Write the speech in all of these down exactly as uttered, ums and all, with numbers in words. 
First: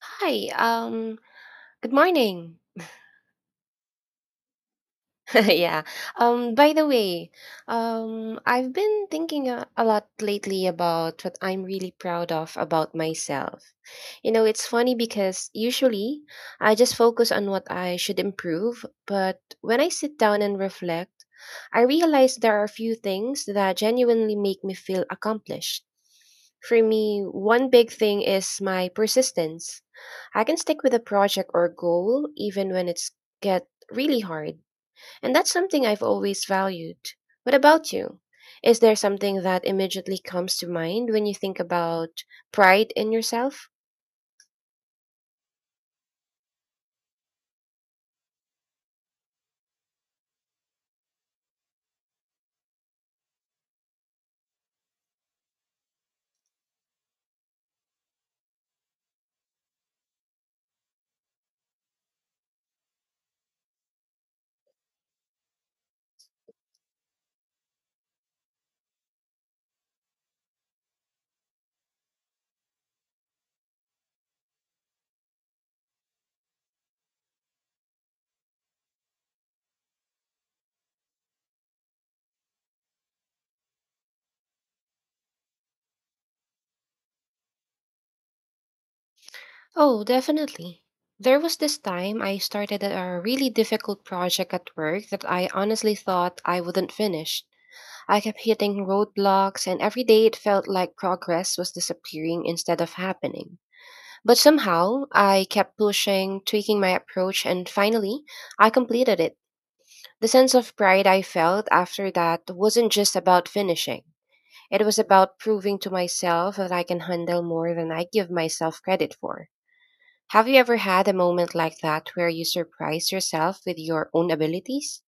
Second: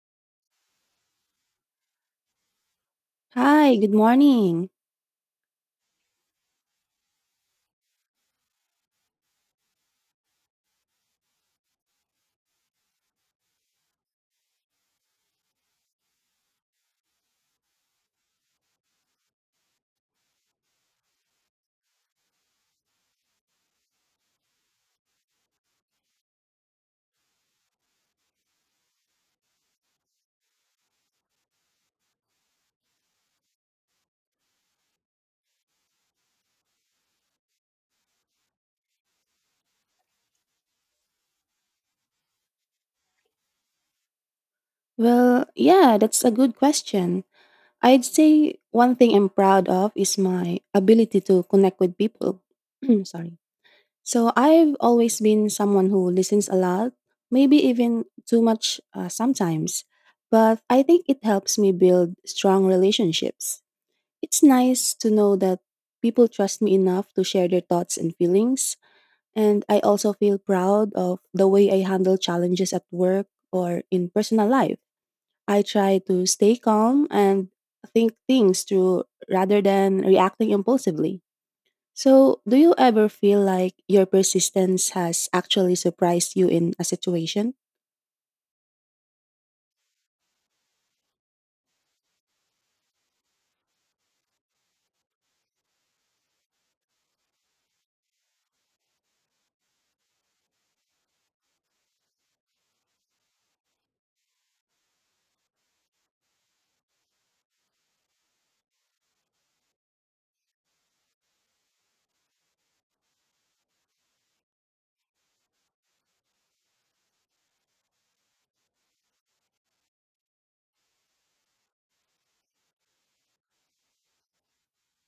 Hi, um, good morning. Hi, good morning. Yeah. Um, by the way, um, I've been thinking a, a lot lately about what I'm really proud of about myself. You know, it's funny because usually I just focus on what I should improve, but when I sit down and reflect, I realize there are a few things that genuinely make me feel accomplished. For me, one big thing is my persistence. I can stick with a project or goal even when it's get really hard, and that's something I've always valued. What about you? Is there something that immediately comes to mind when you think about pride in yourself? Well, yeah, that's a good question. I'd say one thing I'm proud of is my ability to connect with people. Sorry. So I've always been someone who listens a lot, maybe even too much uh, sometimes, but I think it helps me build strong relationships. It's nice to know that people trust me enough to share their thoughts and feelings. And I also feel proud of the way I handle challenges at work or in personal life. I try to stay calm and think things through rather than reacting impulsively. So, do you ever feel like your persistence has actually surprised you in a situation? Oh, definitely. There was this time I started a really difficult project at work that I honestly thought I wouldn't finish. I kept hitting roadblocks, and every day it felt like progress was disappearing instead of happening. But somehow, I kept pushing, tweaking my approach, and finally, I completed it. The sense of pride I felt after that wasn't just about finishing. It was about proving to myself that I can handle more than I give myself credit for. Have you ever had a moment like that where you surprised yourself with your own abilities?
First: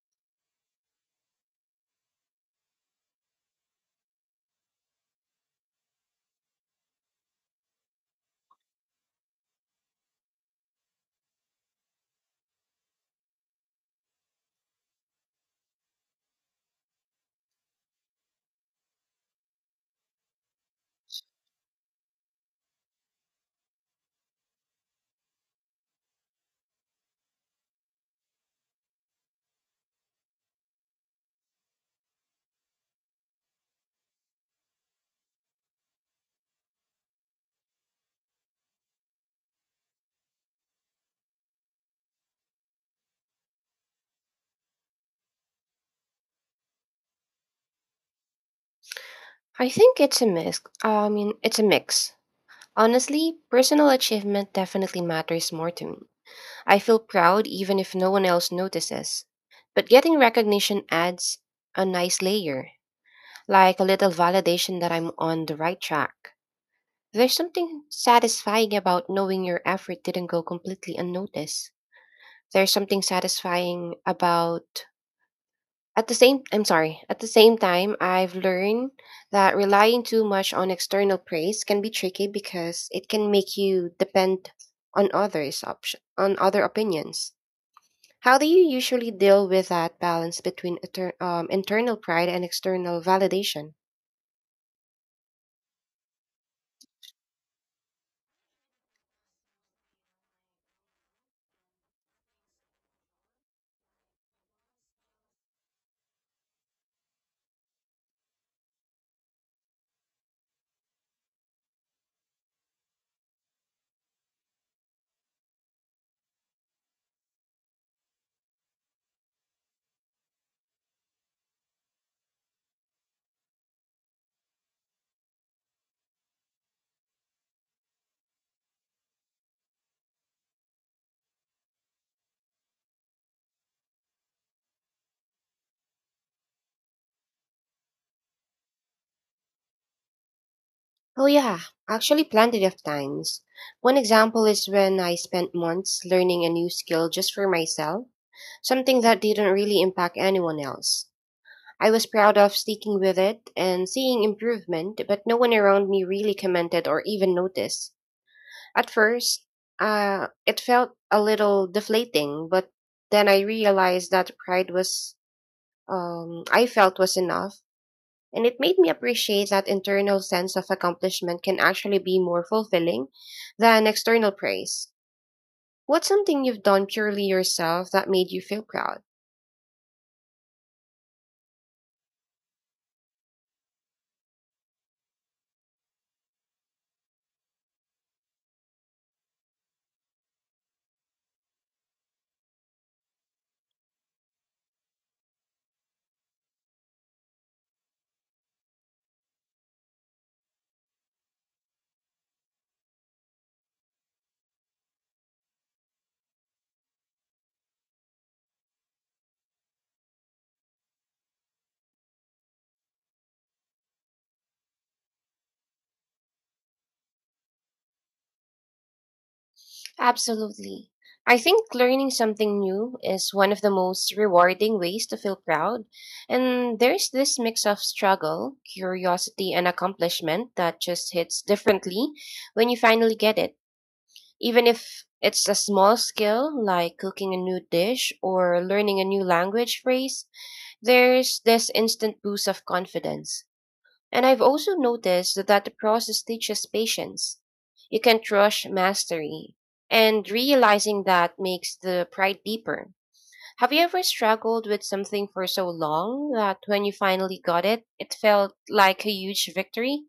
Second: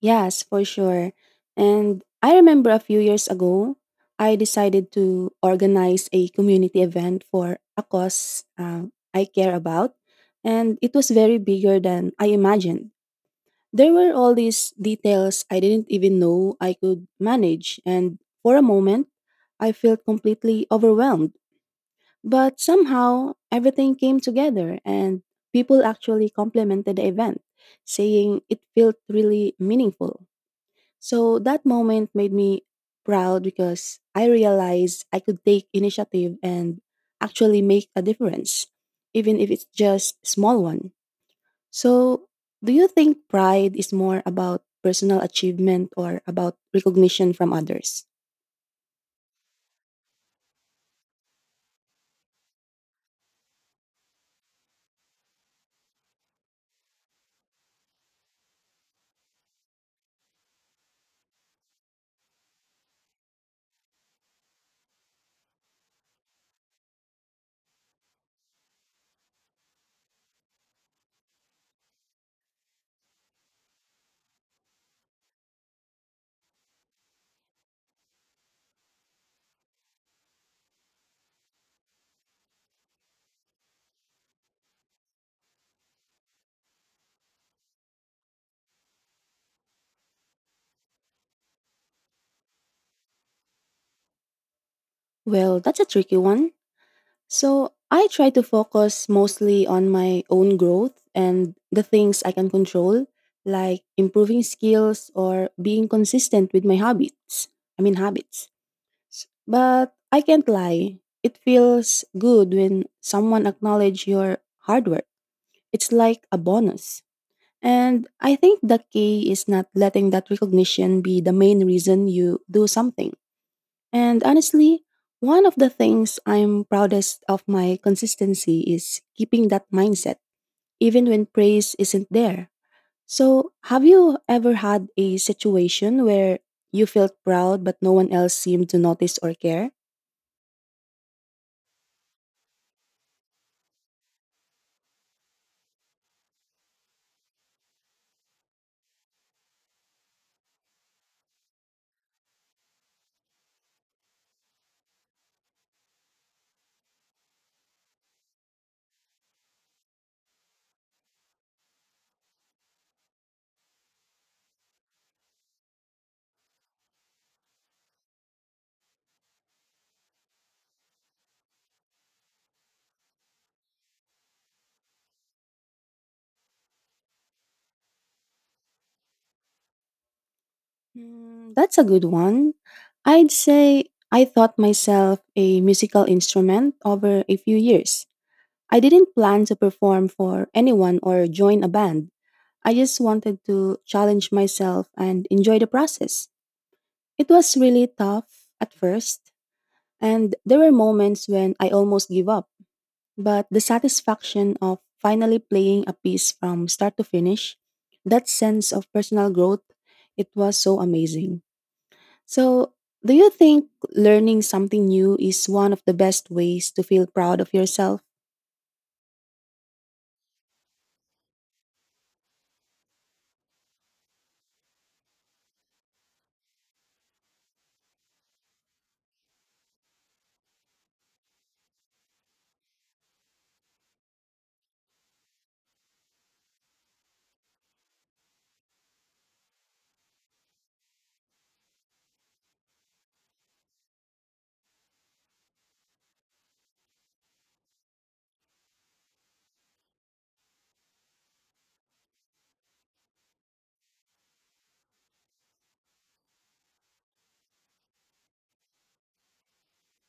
Yes, for sure. And I remember a few years ago, I decided to organize a community event for a cause uh, I care about. And it was very bigger than I imagined. There were all these details I didn't even know I could manage. And for a moment, I felt completely overwhelmed. But somehow, everything came together, and people actually complimented the event, saying it felt really meaningful. So that moment made me proud because I realized I could take initiative and actually make a difference, even if it's just a small one. So, do you think pride is more about personal achievement or about recognition from others? I think it's a mix. I mean, It's a mix. Honestly, personal achievement definitely matters more to me. I feel proud even if no one else notices. But getting recognition adds a nice layer, like a little validation that I'm on the right track. There's something satisfying about knowing your effort didn't go completely unnoticed. There's something satisfying about at the same I'm sorry, At the same time, I've learned that relying too much on external praise can be tricky because it can make you depend on others option on other opinions. How do you usually deal with that balance between inter- um, internal pride and external validation? Well, that's a tricky one. So, I try to focus mostly on my own growth and the things I can control, like improving skills or being consistent with my habits. I mean, habits. S- But I can't lie. It feels good when someone acknowledge your hard work. It's like a bonus. And I think the key is not letting that recognition be the main reason you do something. And honestly, one of the things I'm proudest of my consistency is keeping that mindset, even when praise isn't there. So, have you ever had a situation where you felt proud but no one else seemed to notice or care? Oh, yeah, actually, plenty of times. One example is when I spent months learning a new skill just for myself, something that didn't really impact anyone else. I was proud of sticking with it and seeing improvement, but no one around me really commented or even noticed. At first, uh, it felt a little deflating, but then I realized that pride was, um, I felt was enough, and it made me appreciate that internal sense of accomplishment can actually be more fulfilling than external praise. What's something you've done purely yourself that made you feel proud? Mm, that's a good one. I'd say I taught myself a musical instrument over a few years. I didn't plan to perform for anyone or join a band. I just wanted to challenge myself and enjoy the process. It was really tough at first, and there were moments when I almost gave up. But the satisfaction of finally playing a piece from start to finish, that sense of personal growth, it was so amazing. So, do you think learning something new is one of the best ways to feel proud of yourself? Absolutely. I think learning something new is one of the most rewarding ways to feel proud. And there's this mix of struggle, curiosity, and accomplishment that just hits differently when you finally get it. Even if it's a small skill like cooking a new dish or learning a new language phrase, there's this instant boost of confidence. And I've also noticed that the process teaches patience. You can't rush mastery. And realizing that makes the pride deeper. Have you ever struggled with something for so long that when you finally got it, it felt like a huge victory?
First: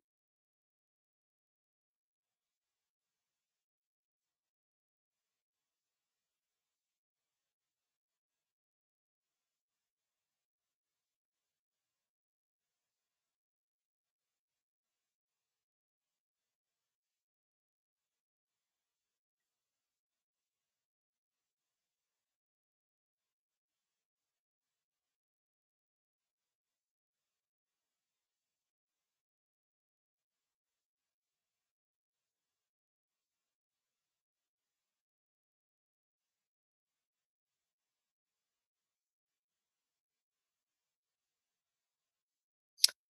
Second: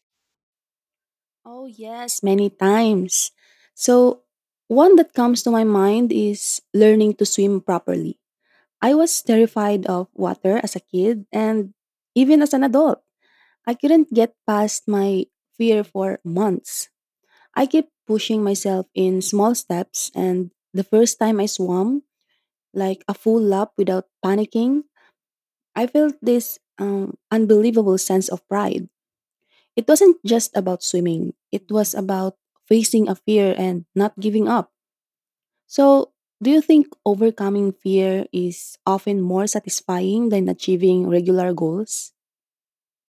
Oh, yes, many times. So, one that comes to my mind is learning to swim properly. I was terrified of water as a kid and even as an adult. I couldn't get past my fear for months. I kept pushing myself in small steps, and the first time I swam, like a full lap without panicking, I felt this um, unbelievable sense of pride. It wasn't just about swimming, it was about facing a fear and not giving up. So, do you think overcoming fear is often more satisfying than achieving regular goals?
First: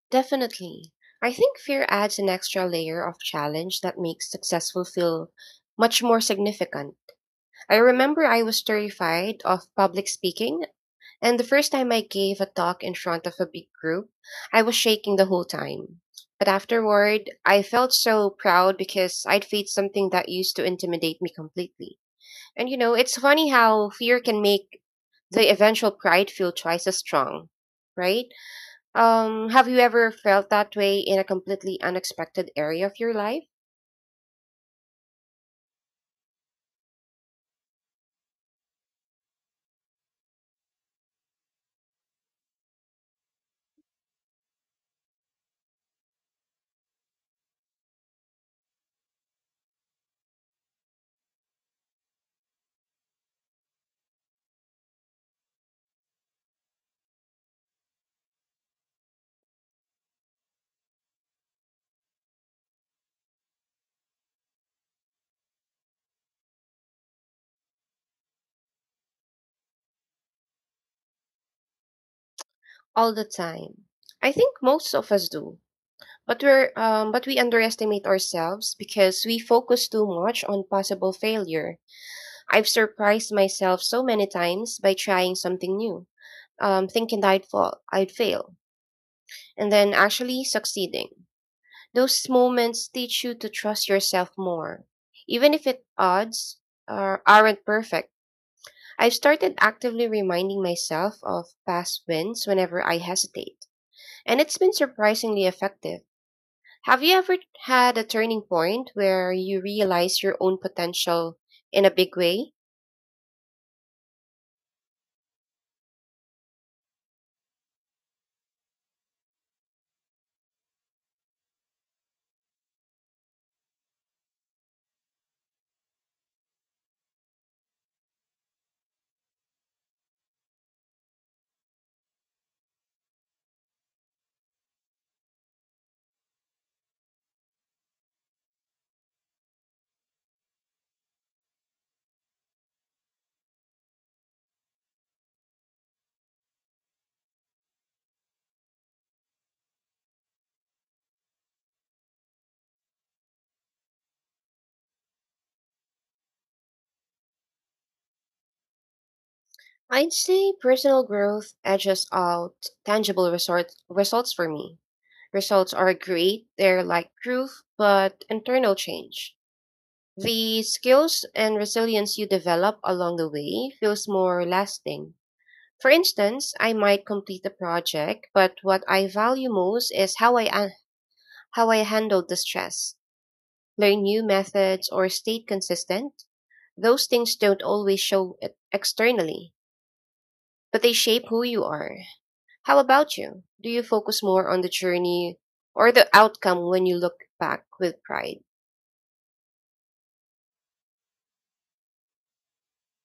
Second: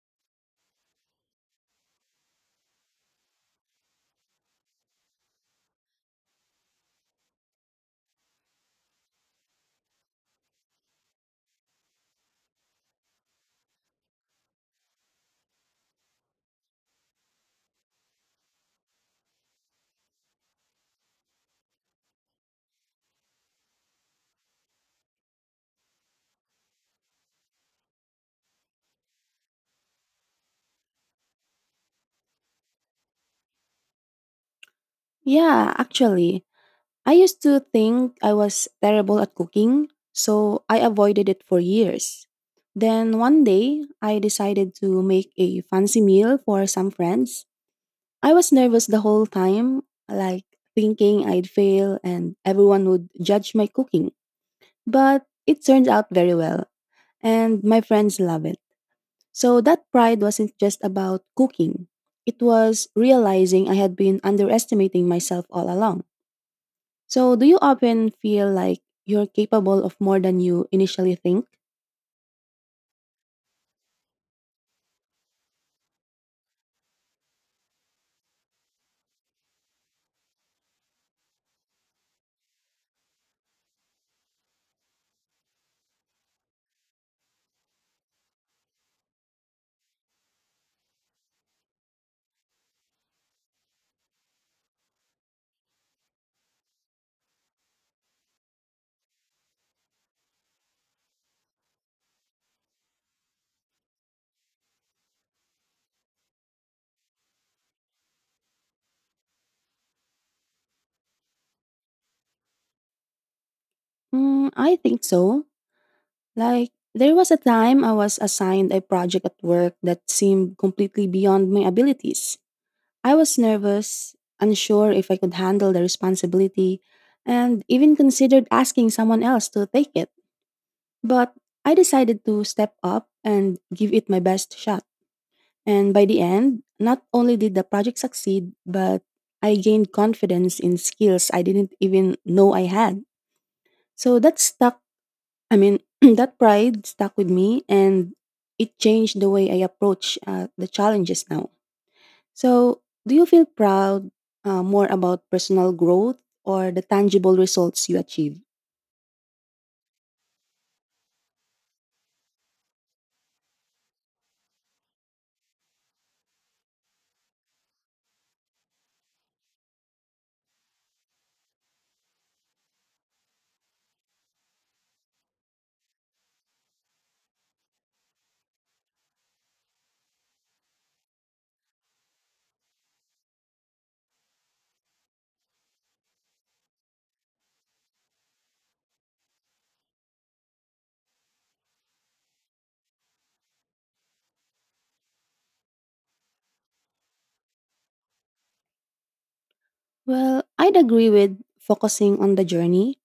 Definitely. I think fear adds an extra layer of challenge that makes successful feel much more significant. I remember I was terrified of public speaking, and the first time I gave a talk in front of a big group, I was shaking the whole time. But afterward, I felt so proud because I'd faced something that used to intimidate me completely. And you know, it's funny how fear can make the eventual pride feel twice as strong, right? Um, have you ever felt that way in a completely unexpected area of your life? Yeah, actually. I used to think I was terrible at cooking, so I avoided it for years. Then one day, I decided to make a fancy meal for some friends. I was nervous the whole time, like thinking I'd fail and everyone would judge my cooking. But it turned out very well, and my friends love it. So that pride wasn't just about cooking, it was realizing I had been underestimating myself all along. So, do you often feel like you're capable of more than you initially think? All the time. I think most of us do. But we're um, but we underestimate ourselves because we focus too much on possible failure. I've surprised myself so many times by trying something new, um, thinking that I'd fall, I'd fail, and then actually succeeding. Those moments teach you to trust yourself more, even if it odds are, aren't perfect. I've started actively reminding myself of past wins whenever I hesitate, and it's been surprisingly effective. Have you ever had a turning point where you realize your own potential in a big way? Mm, I think so. Like, there was a time I was assigned a project at work that seemed completely beyond my abilities. I was nervous, unsure if I could handle the responsibility, and even considered asking someone else to take it. But I decided to step up and give it my best shot. And by the end, not only did the project succeed, but I gained confidence in skills I didn't even know I had. So that stuck, I mean, that pride stuck with me and it changed the way I approach uh, the challenges now. So, do you feel proud uh, more about personal growth or the tangible results you achieve? I'd say personal growth edges out tangible resort- results for me. Results are great, they're like proof, but internal change. The skills and resilience you develop along the way feels more lasting. For instance, I might complete a project, but what I value most is how I an- how I handled the stress, learn new methods or stayed consistent. Those things don't always show e- externally, but they shape who you are. How about you? Do you focus more on the journey or the outcome when you look back with pride? Well, I'd agree with focusing on the journey.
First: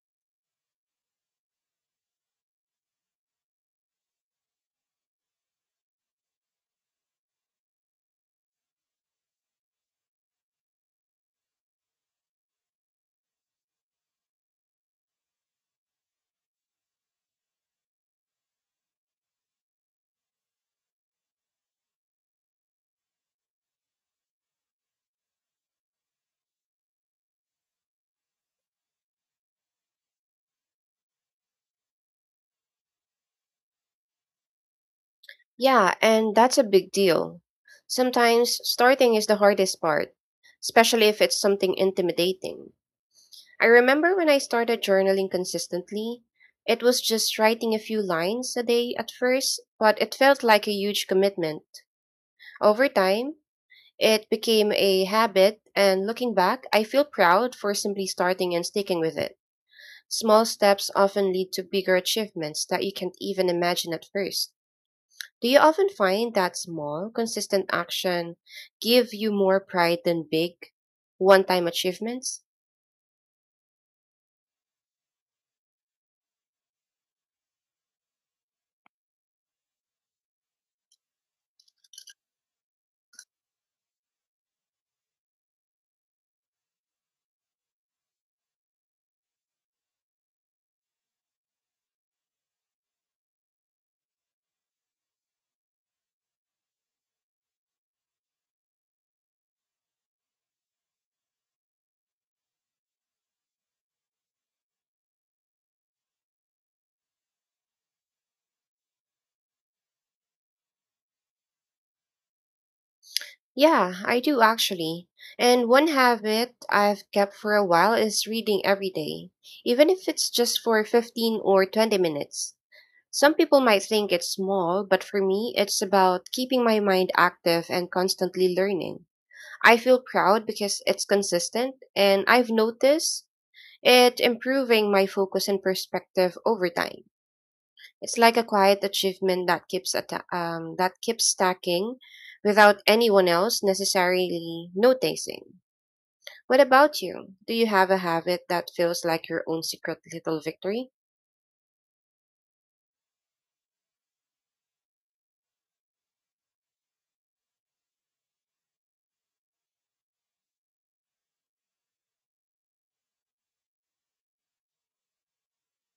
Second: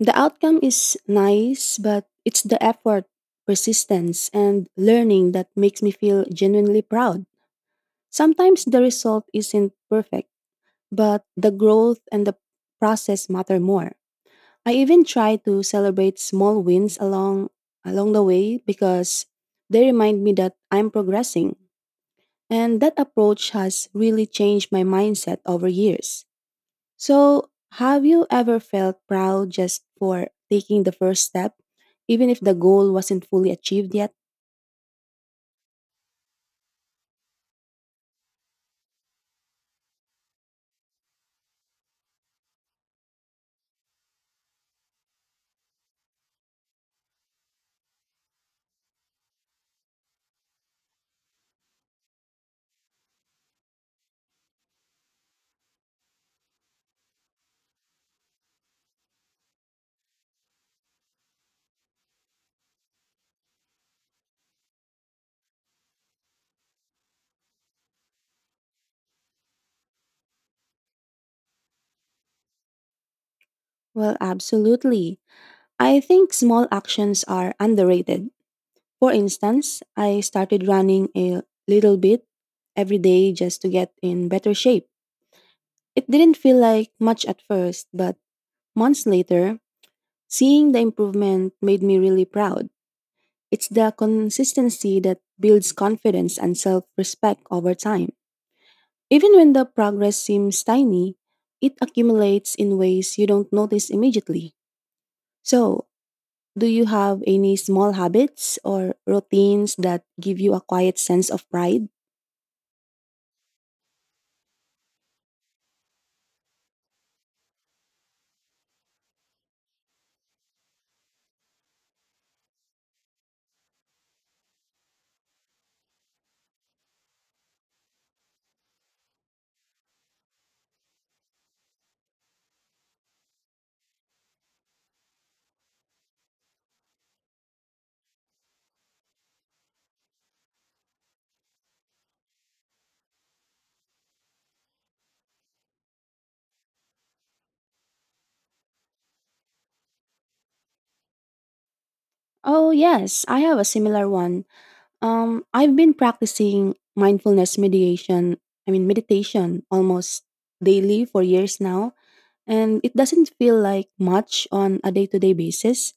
The outcome is nice, but it's the effort, persistence, and learning that makes me feel genuinely proud. Sometimes the result isn't perfect, but the growth and the process matter more. I even try to celebrate small wins along along the way because they remind me that I'm progressing. And that approach has really changed my mindset over years. So, have you ever felt proud just for taking the first step, even if the goal wasn't fully achieved yet? Yeah, and that's a big deal. Sometimes starting is the hardest part, especially if it's something intimidating. I remember when I started journaling consistently, it was just writing a few lines a day at first, but it felt like a huge commitment. Over time, it became a habit, and looking back, I feel proud for simply starting and sticking with it. Small steps often lead to bigger achievements that you can't even imagine at first. Do you often find that small, consistent action give you more pride than big, one-time achievements? Well, absolutely. I think small actions are underrated. For instance, I started running a little bit every day just to get in better shape. It didn't feel like much at first, but months later, seeing the improvement made me really proud. It's the consistency that builds confidence and self respect over time. Even when the progress seems tiny, it accumulates in ways you don't notice immediately. So, do you have any small habits or routines that give you a quiet sense of pride? Yeah, I do actually. And one habit I've kept for a while is reading every day, even if it's just for fifteen or twenty minutes. Some people might think it's small, but for me, it's about keeping my mind active and constantly learning. I feel proud because it's consistent, and I've noticed it improving my focus and perspective over time. It's like a quiet achievement that keeps atta- um, that keeps stacking without anyone else necessarily noticing. What about you? Do you have a habit that feels like your own secret little victory? Oh, yes, I have a similar one. Um, I've been practicing mindfulness meditation, I mean, meditation almost daily for years now, and it doesn't feel like much on a day to day basis,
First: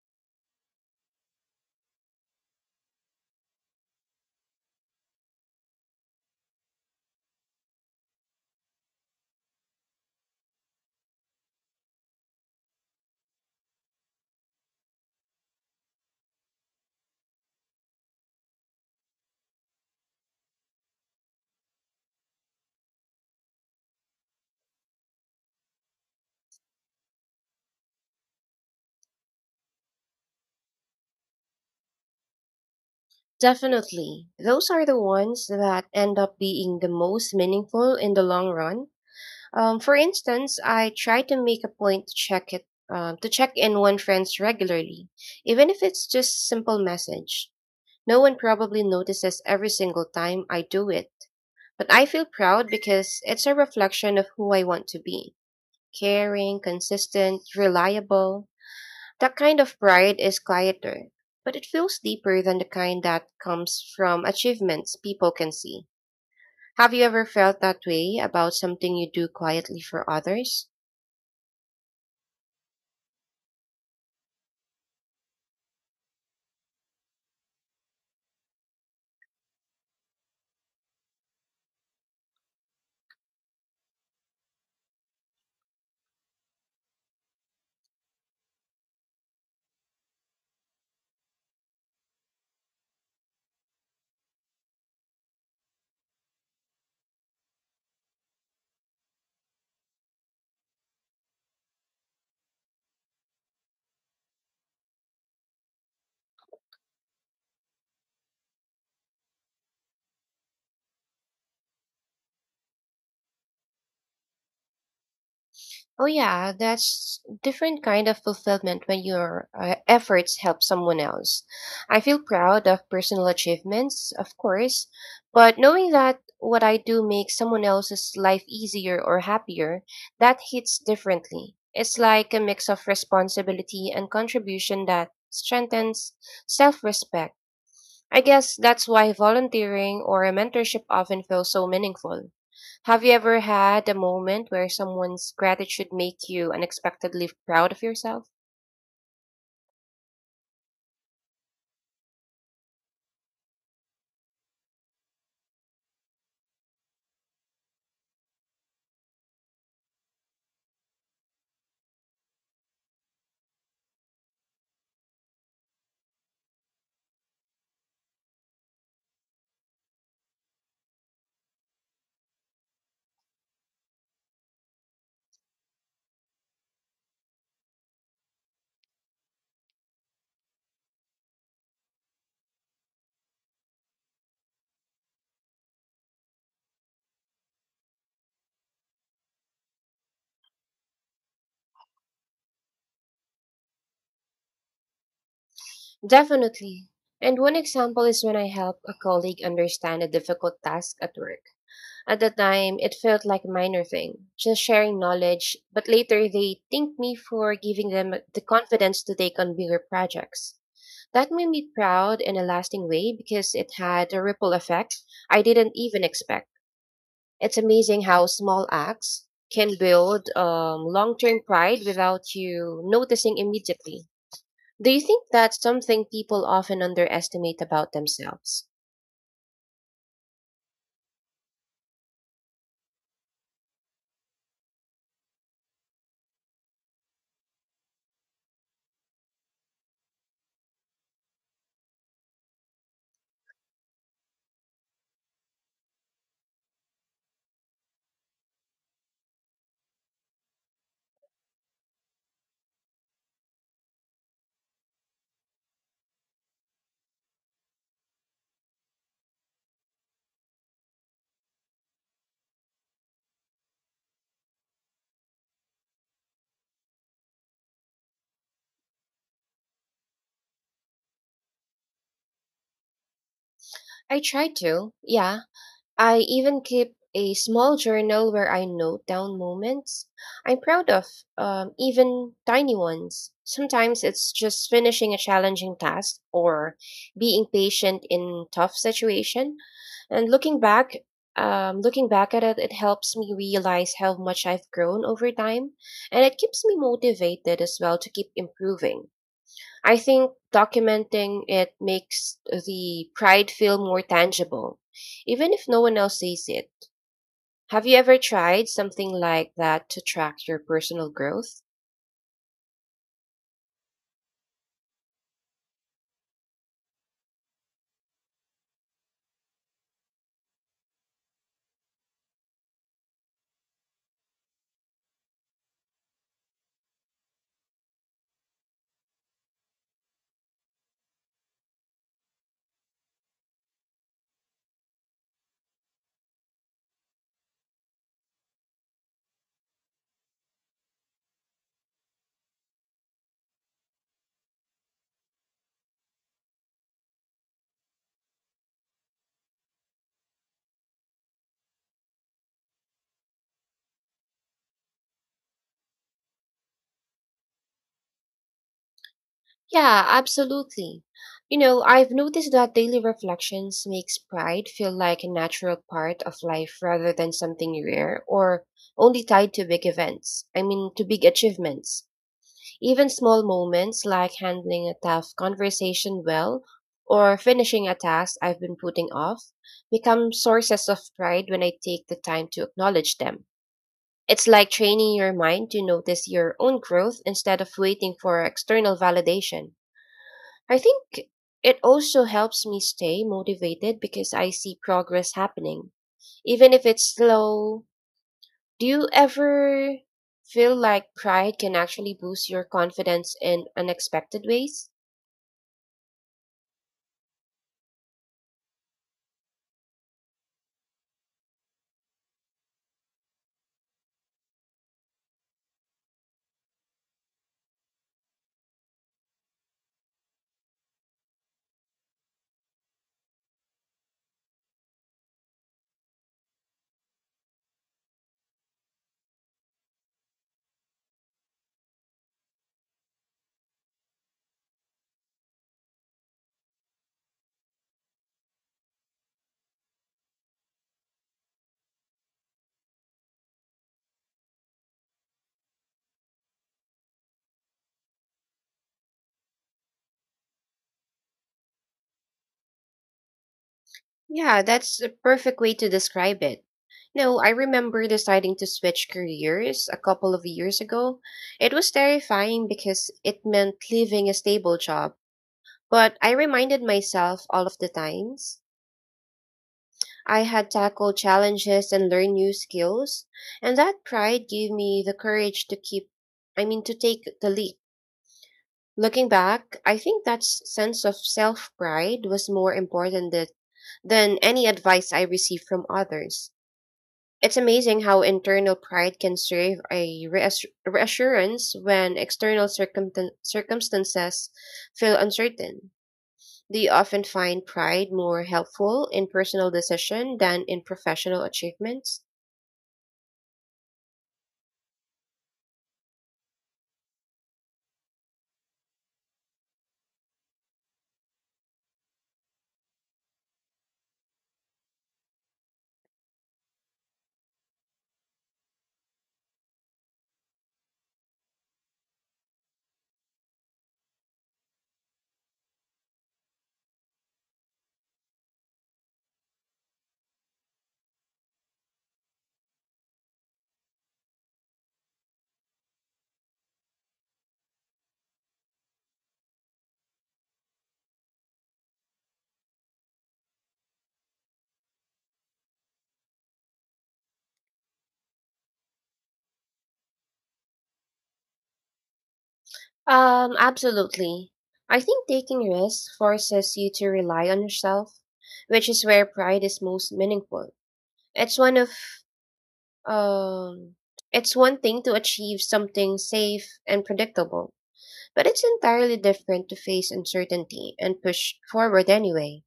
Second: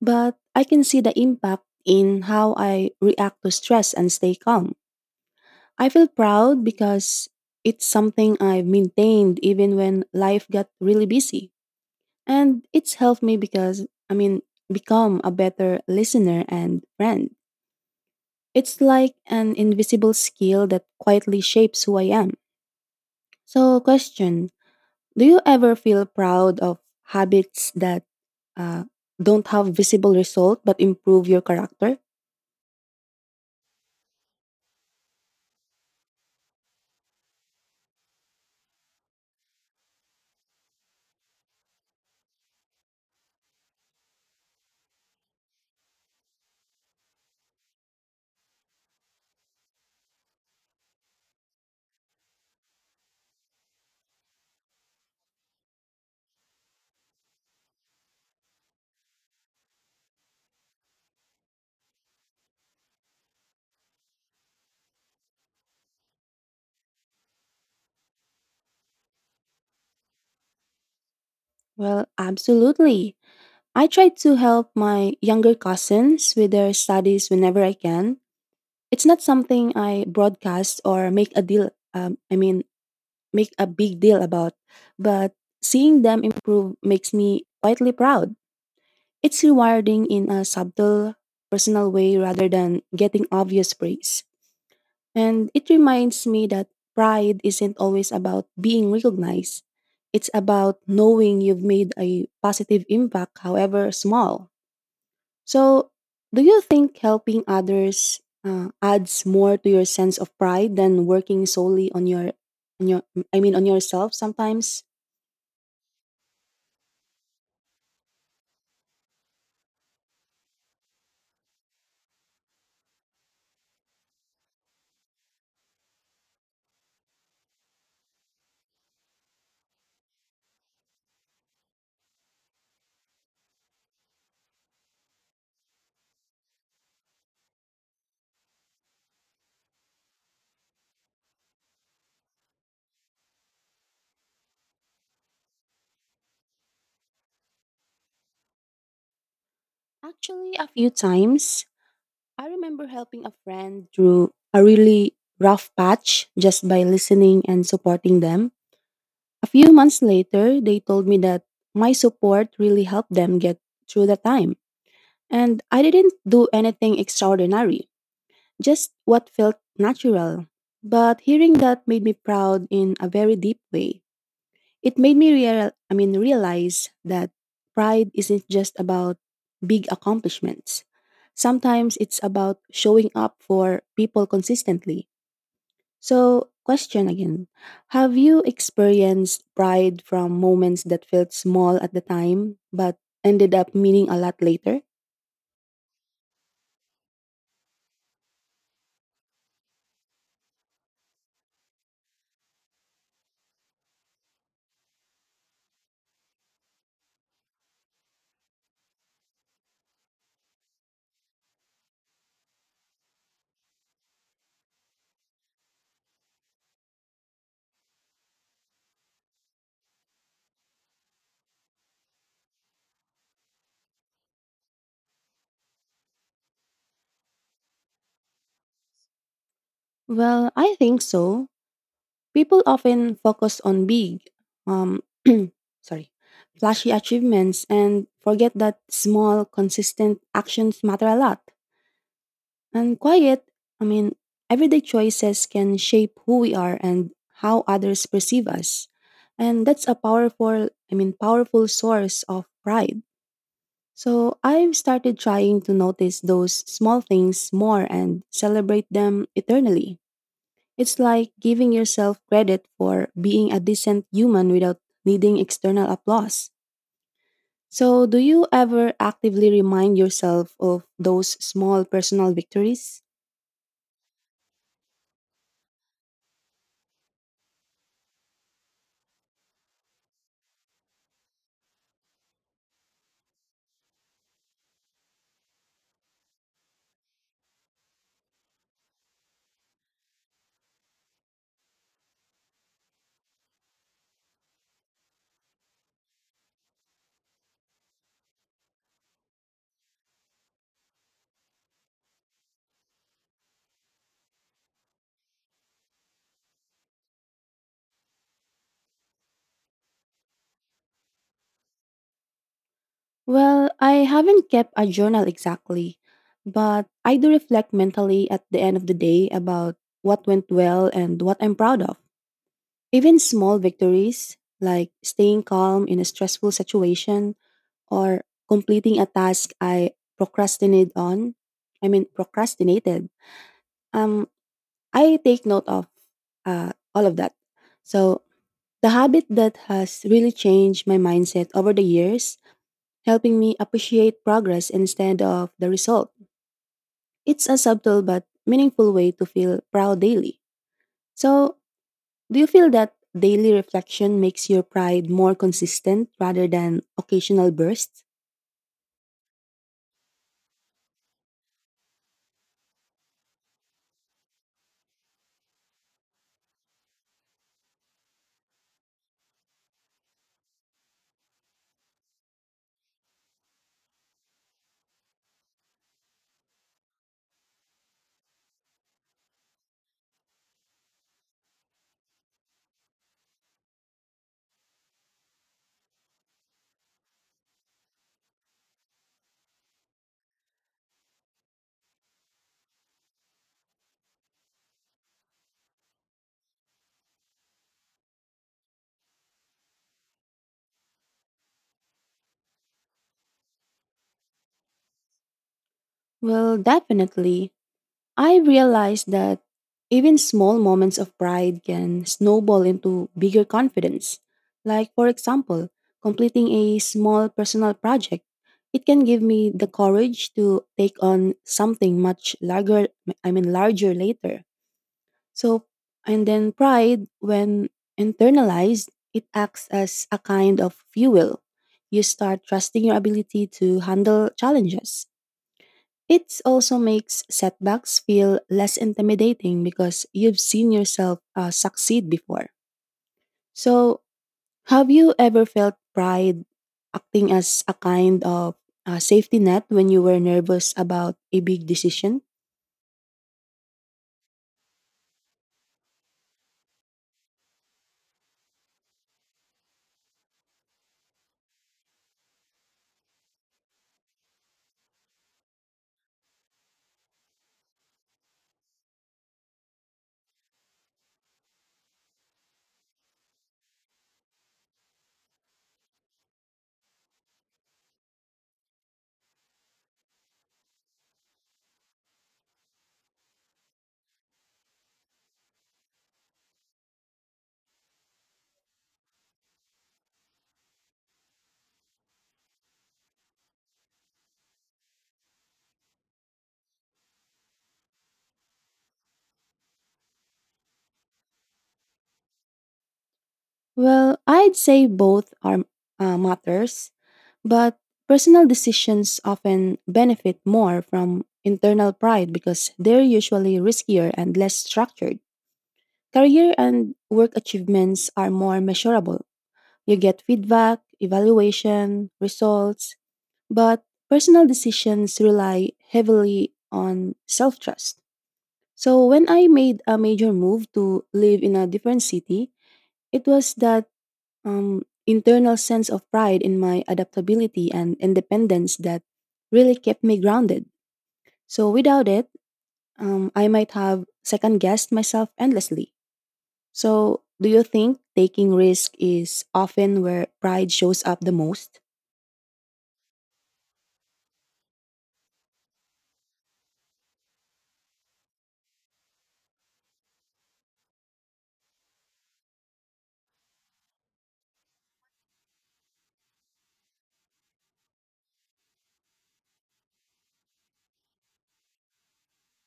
but I can see the impact in how I react to stress and stay calm. I feel proud because it's something I've maintained even when life got really busy. And it's helped me because, I mean, become a better listener and friend. It's like an invisible skill that quietly shapes who I am. So, question: do you ever feel proud of habits that uh, don't have visible result but improve your character? Definitely. Those are the ones that end up being the most meaningful in the long run. Um, for instance, I try to make a point to check it um, to check in on friends regularly, even if it's just simple message. No one probably notices every single time I do it. But I feel proud because it's a reflection of who I want to be: caring, consistent, reliable. That kind of pride is quieter, but it feels deeper than the kind that comes from achievements people can see. Have you ever felt that way about something you do quietly for others? Well, absolutely. I try to help my younger cousins with their studies whenever I can. It's not something I broadcast or make a deal, um, I mean, make a big deal about, but seeing them improve makes me quietly proud. It's rewarding in a subtle, personal way rather than getting obvious praise. And it reminds me that pride isn't always about being recognized. It's about knowing you've made a positive impact, however small. So, do you think helping others uh, adds more to your sense of pride than working solely on your, on your, I mean, on yourself? Sometimes, Oh yeah, that's different kind of fulfillment when your uh, efforts help someone else. I feel proud of personal achievements, of course, but knowing that what I do makes someone else's life easier or happier, that hits differently. It's like a mix of responsibility and contribution that strengthens self-respect. I guess that's why volunteering or a mentorship often feels so meaningful. Have you ever had a moment where someone's gratitude make you unexpectedly proud of yourself? actually, a few times, I remember helping a friend through a really rough patch just by listening and supporting them. A few months later, they told me that my support really helped them get through the time. And I didn't do anything extraordinary, just what felt natural. But hearing that made me proud in a very deep way. It made me real, I mean, realize that pride isn't just about big accomplishments. Sometimes it's about showing up for people consistently. So, question again: have you experienced pride from moments that felt small at the time but ended up meaning a lot later? Definitely. And one example is when I helped a colleague understand a difficult task at work. At the time, it felt like a minor thing, just sharing knowledge, but later they thanked me for giving them the confidence to take on bigger projects. That made me proud in a lasting way because it had a ripple effect I didn't even expect. It's amazing how small acts can build um, long term pride without you noticing immediately. Do you think that's something people often underestimate about themselves? Well, I think so. People often focus on big, um, sorry, flashy achievements and forget that small, consistent actions matter a lot. And quiet, I mean, everyday choices can shape who we are and how others perceive us. And that's a powerful, I mean, powerful source of pride. So I've started trying to notice those small things more and celebrate them eternally. It's like giving yourself credit for being a decent human without needing external applause. So, do you ever actively remind yourself of those small personal victories? I try to, yeah. I even keep a small journal where I note down moments I'm proud of, um, even tiny ones. Sometimes it's just finishing a challenging task or being patient in tough situation. And looking back, um, looking back at it, it helps me realize how much I've grown over time, and it keeps me motivated as well to keep improving. I think documenting it makes the pride feel more tangible, even if no one else sees it. Have you ever tried something like that to track your personal growth? Well, I haven't kept a journal exactly, but I do reflect mentally at the end of the day about what went well and what I'm proud of. Even small victories, like staying calm in a stressful situation or completing a task I procrastinated on, I mean, procrastinated, um, I take note of uh, all of that. So, the habit that has really changed my mindset over the years, helping me appreciate progress instead of the result. It's a subtle but meaningful way to feel proud daily. So, do you feel that daily reflection makes your pride more consistent rather than occasional bursts? Yeah, absolutely. You know, I've noticed that daily reflections makes pride feel like a natural part of life rather than something rare or only tied to big events. I mean, to big achievements. Even small moments like handling a tough conversation well or finishing a task I've been putting off become sources of pride when I take the time to acknowledge them. It's like training your mind to notice your own growth instead of waiting for external validation. I think it also helps me stay motivated because I see progress happening, even if it's slow. Do you ever feel like pride can actually boost your confidence in unexpected ways? Well, definitely. I realized that even small moments of pride can snowball into bigger confidence. Like, for example, completing a small personal project. It can give me the courage to take on something much larger, I mean, larger later. So, and then pride, when internalized, it acts as a kind of fuel. You start trusting your ability to handle challenges. It also makes setbacks feel less intimidating because you've seen yourself uh, succeed before. So, have you ever felt pride acting as a kind of uh, safety net when you were nervous about a big decision? Yeah, that's a perfect way to describe it. No, I remember deciding to switch careers a couple of years ago. It was terrifying because it meant leaving a stable job, but I reminded myself all of the times I had tackled challenges and learned new skills, and that pride gave me the courage to keep, I mean, to take the leap. Looking back, I think that s- sense of self pride was more important that, than any advice I received from others. It's amazing how internal pride can serve a reassur- reassurance when external circumstan- circumstances feel uncertain. Do you often find pride more helpful in personal decision than in professional achievements? Well, I'd say both are uh, matters, but personal decisions often benefit more from internal pride because they're usually riskier and less structured. Career and work achievements are more measurable. You get feedback, evaluation, results, but personal decisions rely heavily on self trust. So, when I made a major move to live in a different city, it was that um, internal sense of pride in my adaptability and independence that really kept me grounded. So, without it, um, I might have second guessed myself endlessly. So, do you think taking risk is often where pride shows up the most? Um, absolutely. I think taking risks forces you to rely on yourself, which is where pride is most meaningful. It's one of um it's one thing to achieve something safe and predictable, but it's entirely different to face uncertainty and push forward anyway.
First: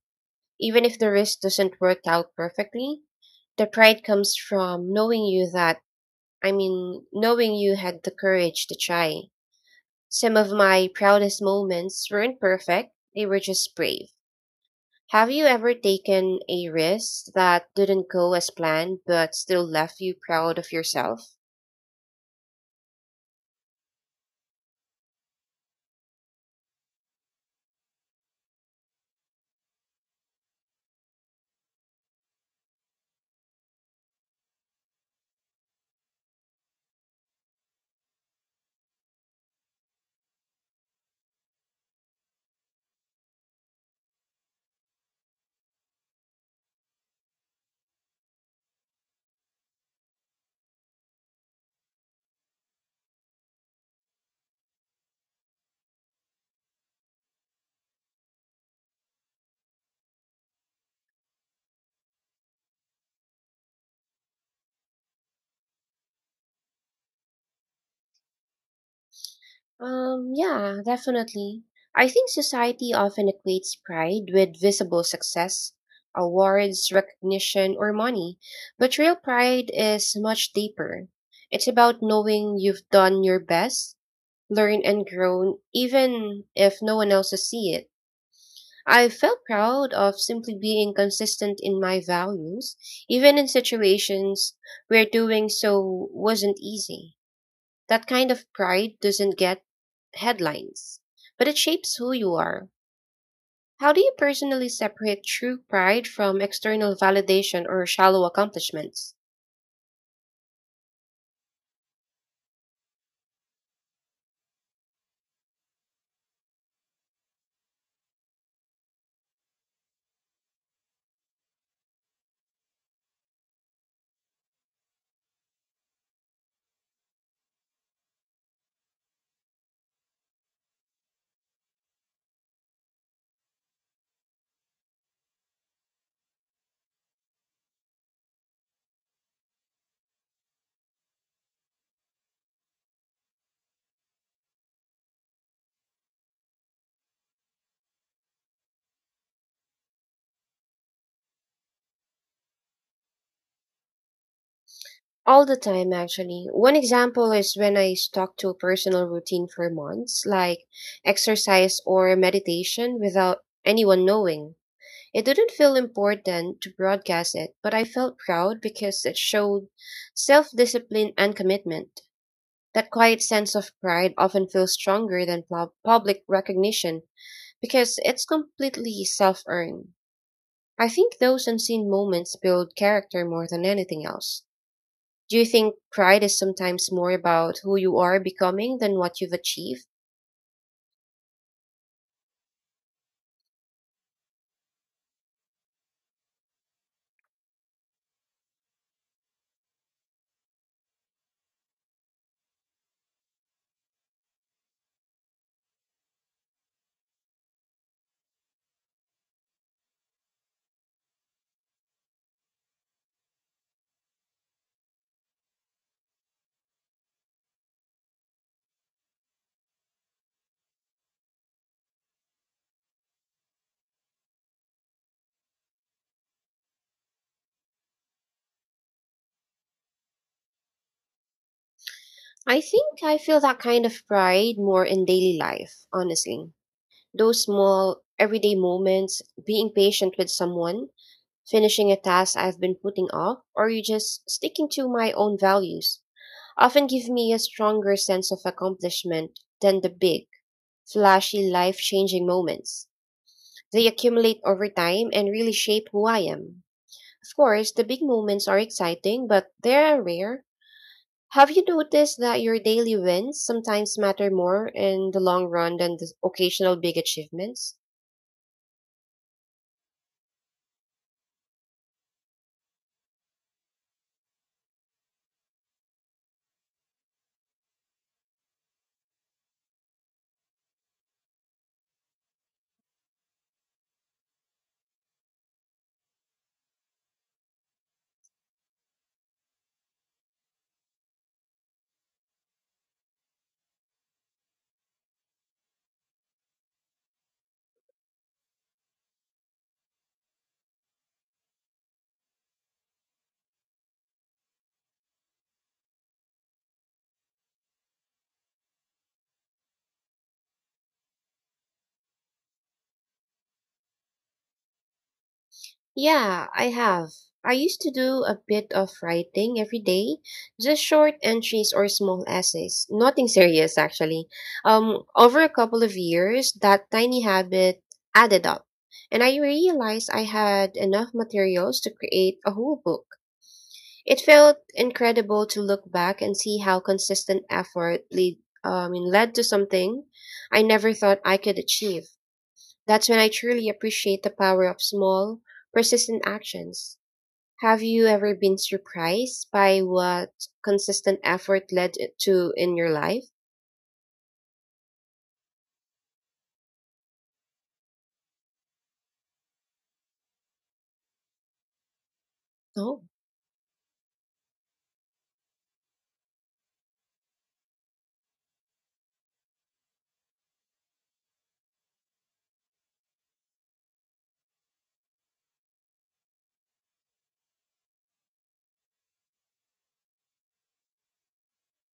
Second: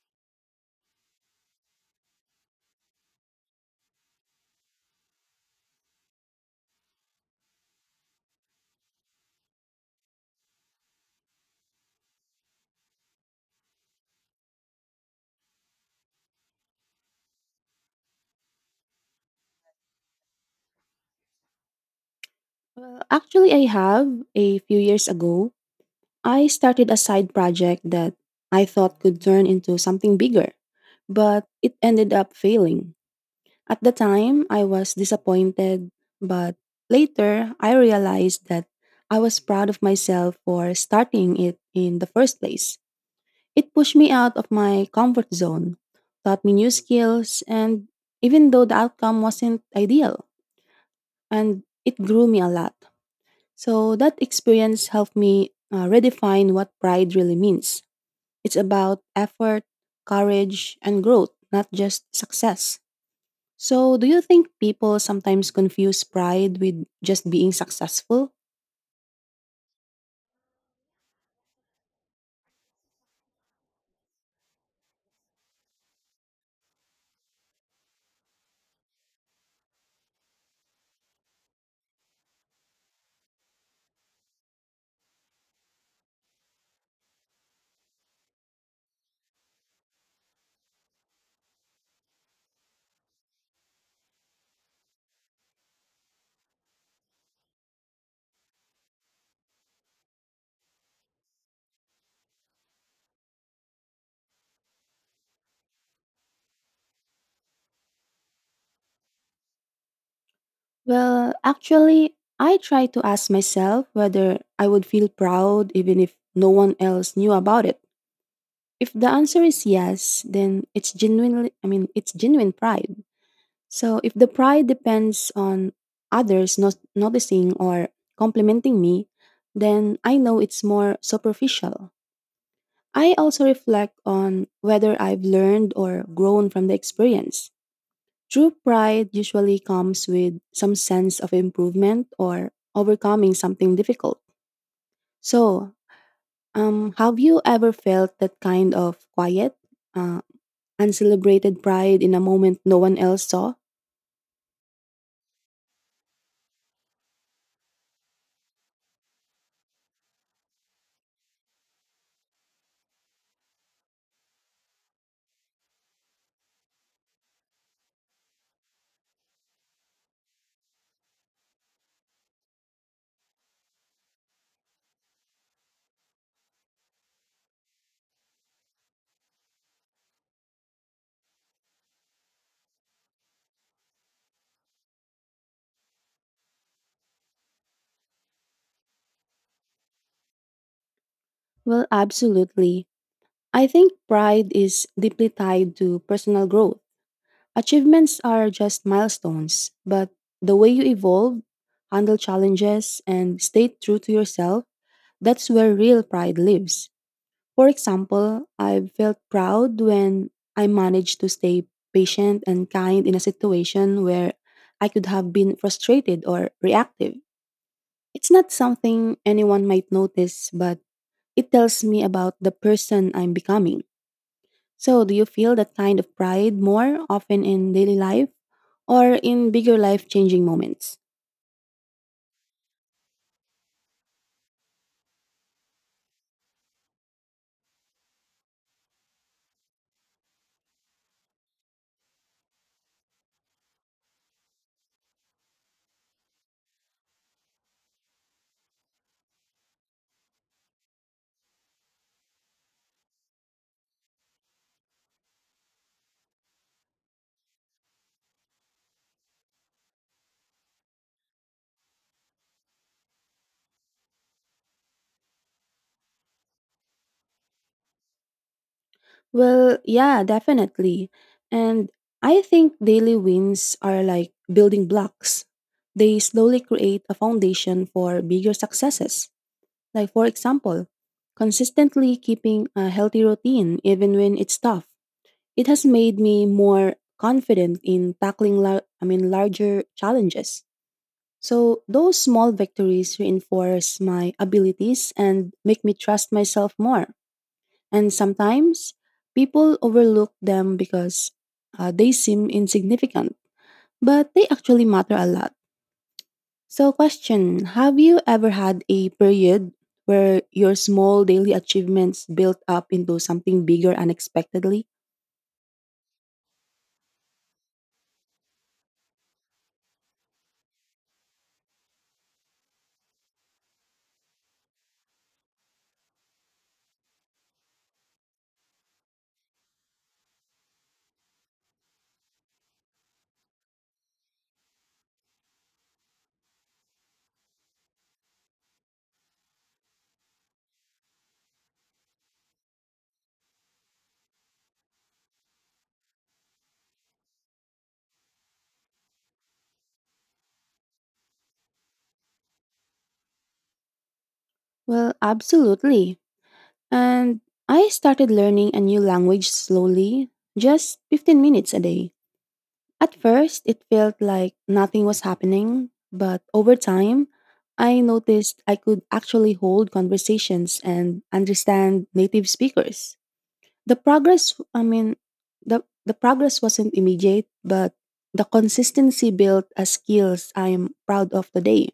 Even if the risk doesn't work out perfectly, the pride comes from knowing you that I mean, knowing you had the courage to try. Some of my proudest moments weren't perfect, they were just brave. Have you ever taken a risk that didn't go as planned but still left you proud of yourself? Well, actually, I have. A few years ago, I started a side project that I thought could turn into something bigger, but it ended up failing. At the time, I was disappointed, but later I realized that I was proud of myself for starting it in the first place. It pushed me out of my comfort zone, taught me new skills, and even though the outcome wasn't ideal, and it grew me a lot. So that experience helped me uh, redefine what pride really means. It's about effort, courage, and growth, not just success. So, do you think people sometimes confuse pride with just being successful? Um, yeah, definitely. I think society often equates pride with visible success, awards, recognition, or money. But real pride is much deeper. It's about knowing you've done your best, learned and grown, even if no one else sees it. I felt proud of simply being consistent in my values, even in situations where doing so wasn't easy. That kind of pride doesn't get headlines, but it shapes who you are. How do you personally separate true pride from external validation or shallow accomplishments? Well, actually, I try to ask myself whether I would feel proud even if no one else knew about it. If the answer is yes, then it's genuinely, I mean, it's genuine pride. So if the pride depends on others not noticing or complimenting me, then I know it's more superficial. I also reflect on whether I've learned or grown from the experience. True pride usually comes with some sense of improvement or overcoming something difficult. So, um, have you ever felt that kind of quiet, uh, uncelebrated pride in a moment no one else saw? All the time, actually. One example is when I stuck to a personal routine for months, like exercise or meditation, without anyone knowing. It didn't feel important to broadcast it, but I felt proud because it showed self discipline and commitment. That quiet sense of pride often feels stronger than pub- public recognition because it's completely self earned. I think those unseen moments build character more than anything else. Do you think pride is sometimes more about who you are becoming than what you've achieved? Well, absolutely. I think pride is deeply tied to personal growth. Achievements are just milestones, but the way you evolve, handle challenges, and stay true to yourself, that's where real pride lives. For example, I felt proud when I managed to stay patient and kind in a situation where I could have been frustrated or reactive. It's not something anyone might notice, but it tells me about the person I'm becoming. So, do you feel that kind of pride more often in daily life or in bigger life changing moments? I think I feel that kind of pride more in daily life, honestly. Those small, everyday moments, being patient with someone, finishing a task I've been putting off, or you just sticking to my own values, often give me a stronger sense of accomplishment than the big, flashy, life changing moments. They accumulate over time and really shape who I am. Of course, the big moments are exciting, but they're rare. Have you noticed that your daily wins sometimes matter more in the long run than the occasional big achievements? Well, yeah, definitely. And I think daily wins are like building blocks. They slowly create a foundation for bigger successes. Like, for example, consistently keeping a healthy routine even when it's tough. It has made me more confident in tackling lar- I mean larger challenges. So, those small victories reinforce my abilities and make me trust myself more. And sometimes people overlook them because uh, they seem insignificant, but they actually matter a lot. So, question: have you ever had a period where your small daily achievements built up into something bigger unexpectedly? Yeah, I have. I used to do a bit of writing every day, just short entries or small essays. Nothing serious, actually. Um, over a couple of years, that tiny habit added up, and I realized I had enough materials to create a whole book. It felt incredible to look back and see how consistent effort lead, um, led to something I never thought I could achieve. That's when I truly appreciate the power of small, persistent actions. Have you ever been surprised by what consistent effort led it to in your life? Well, absolutely. And I started learning a new language slowly, just fifteen minutes a day. Oh. At first, it felt like nothing was happening, but over time, I noticed I could actually hold conversations and understand native speakers. The progress, I mean, the, the progress wasn't immediate, but the consistency built as skills I am proud of today.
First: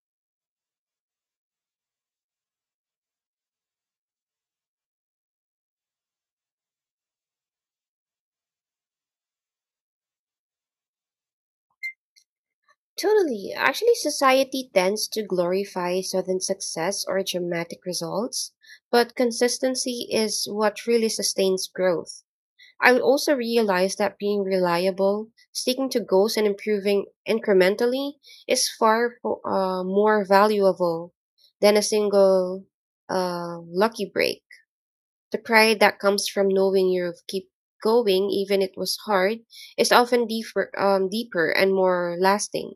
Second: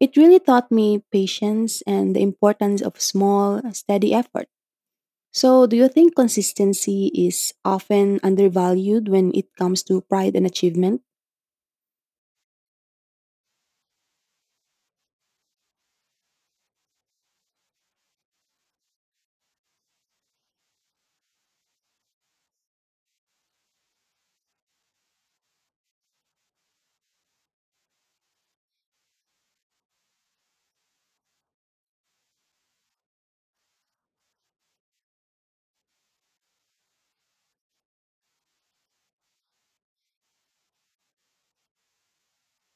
It really taught me patience and the importance of small, steady effort. So, do you think consistency is often undervalued when it comes to pride and achievement? Totally. Actually, society tends to glorify sudden success or dramatic results, but consistency is what really sustains growth. I also realized that being reliable, sticking to goals, and improving incrementally is far fo- uh, more valuable than a single uh, lucky break. The pride that comes from knowing you've keep going even it was hard is often deeper, um, deeper and more lasting.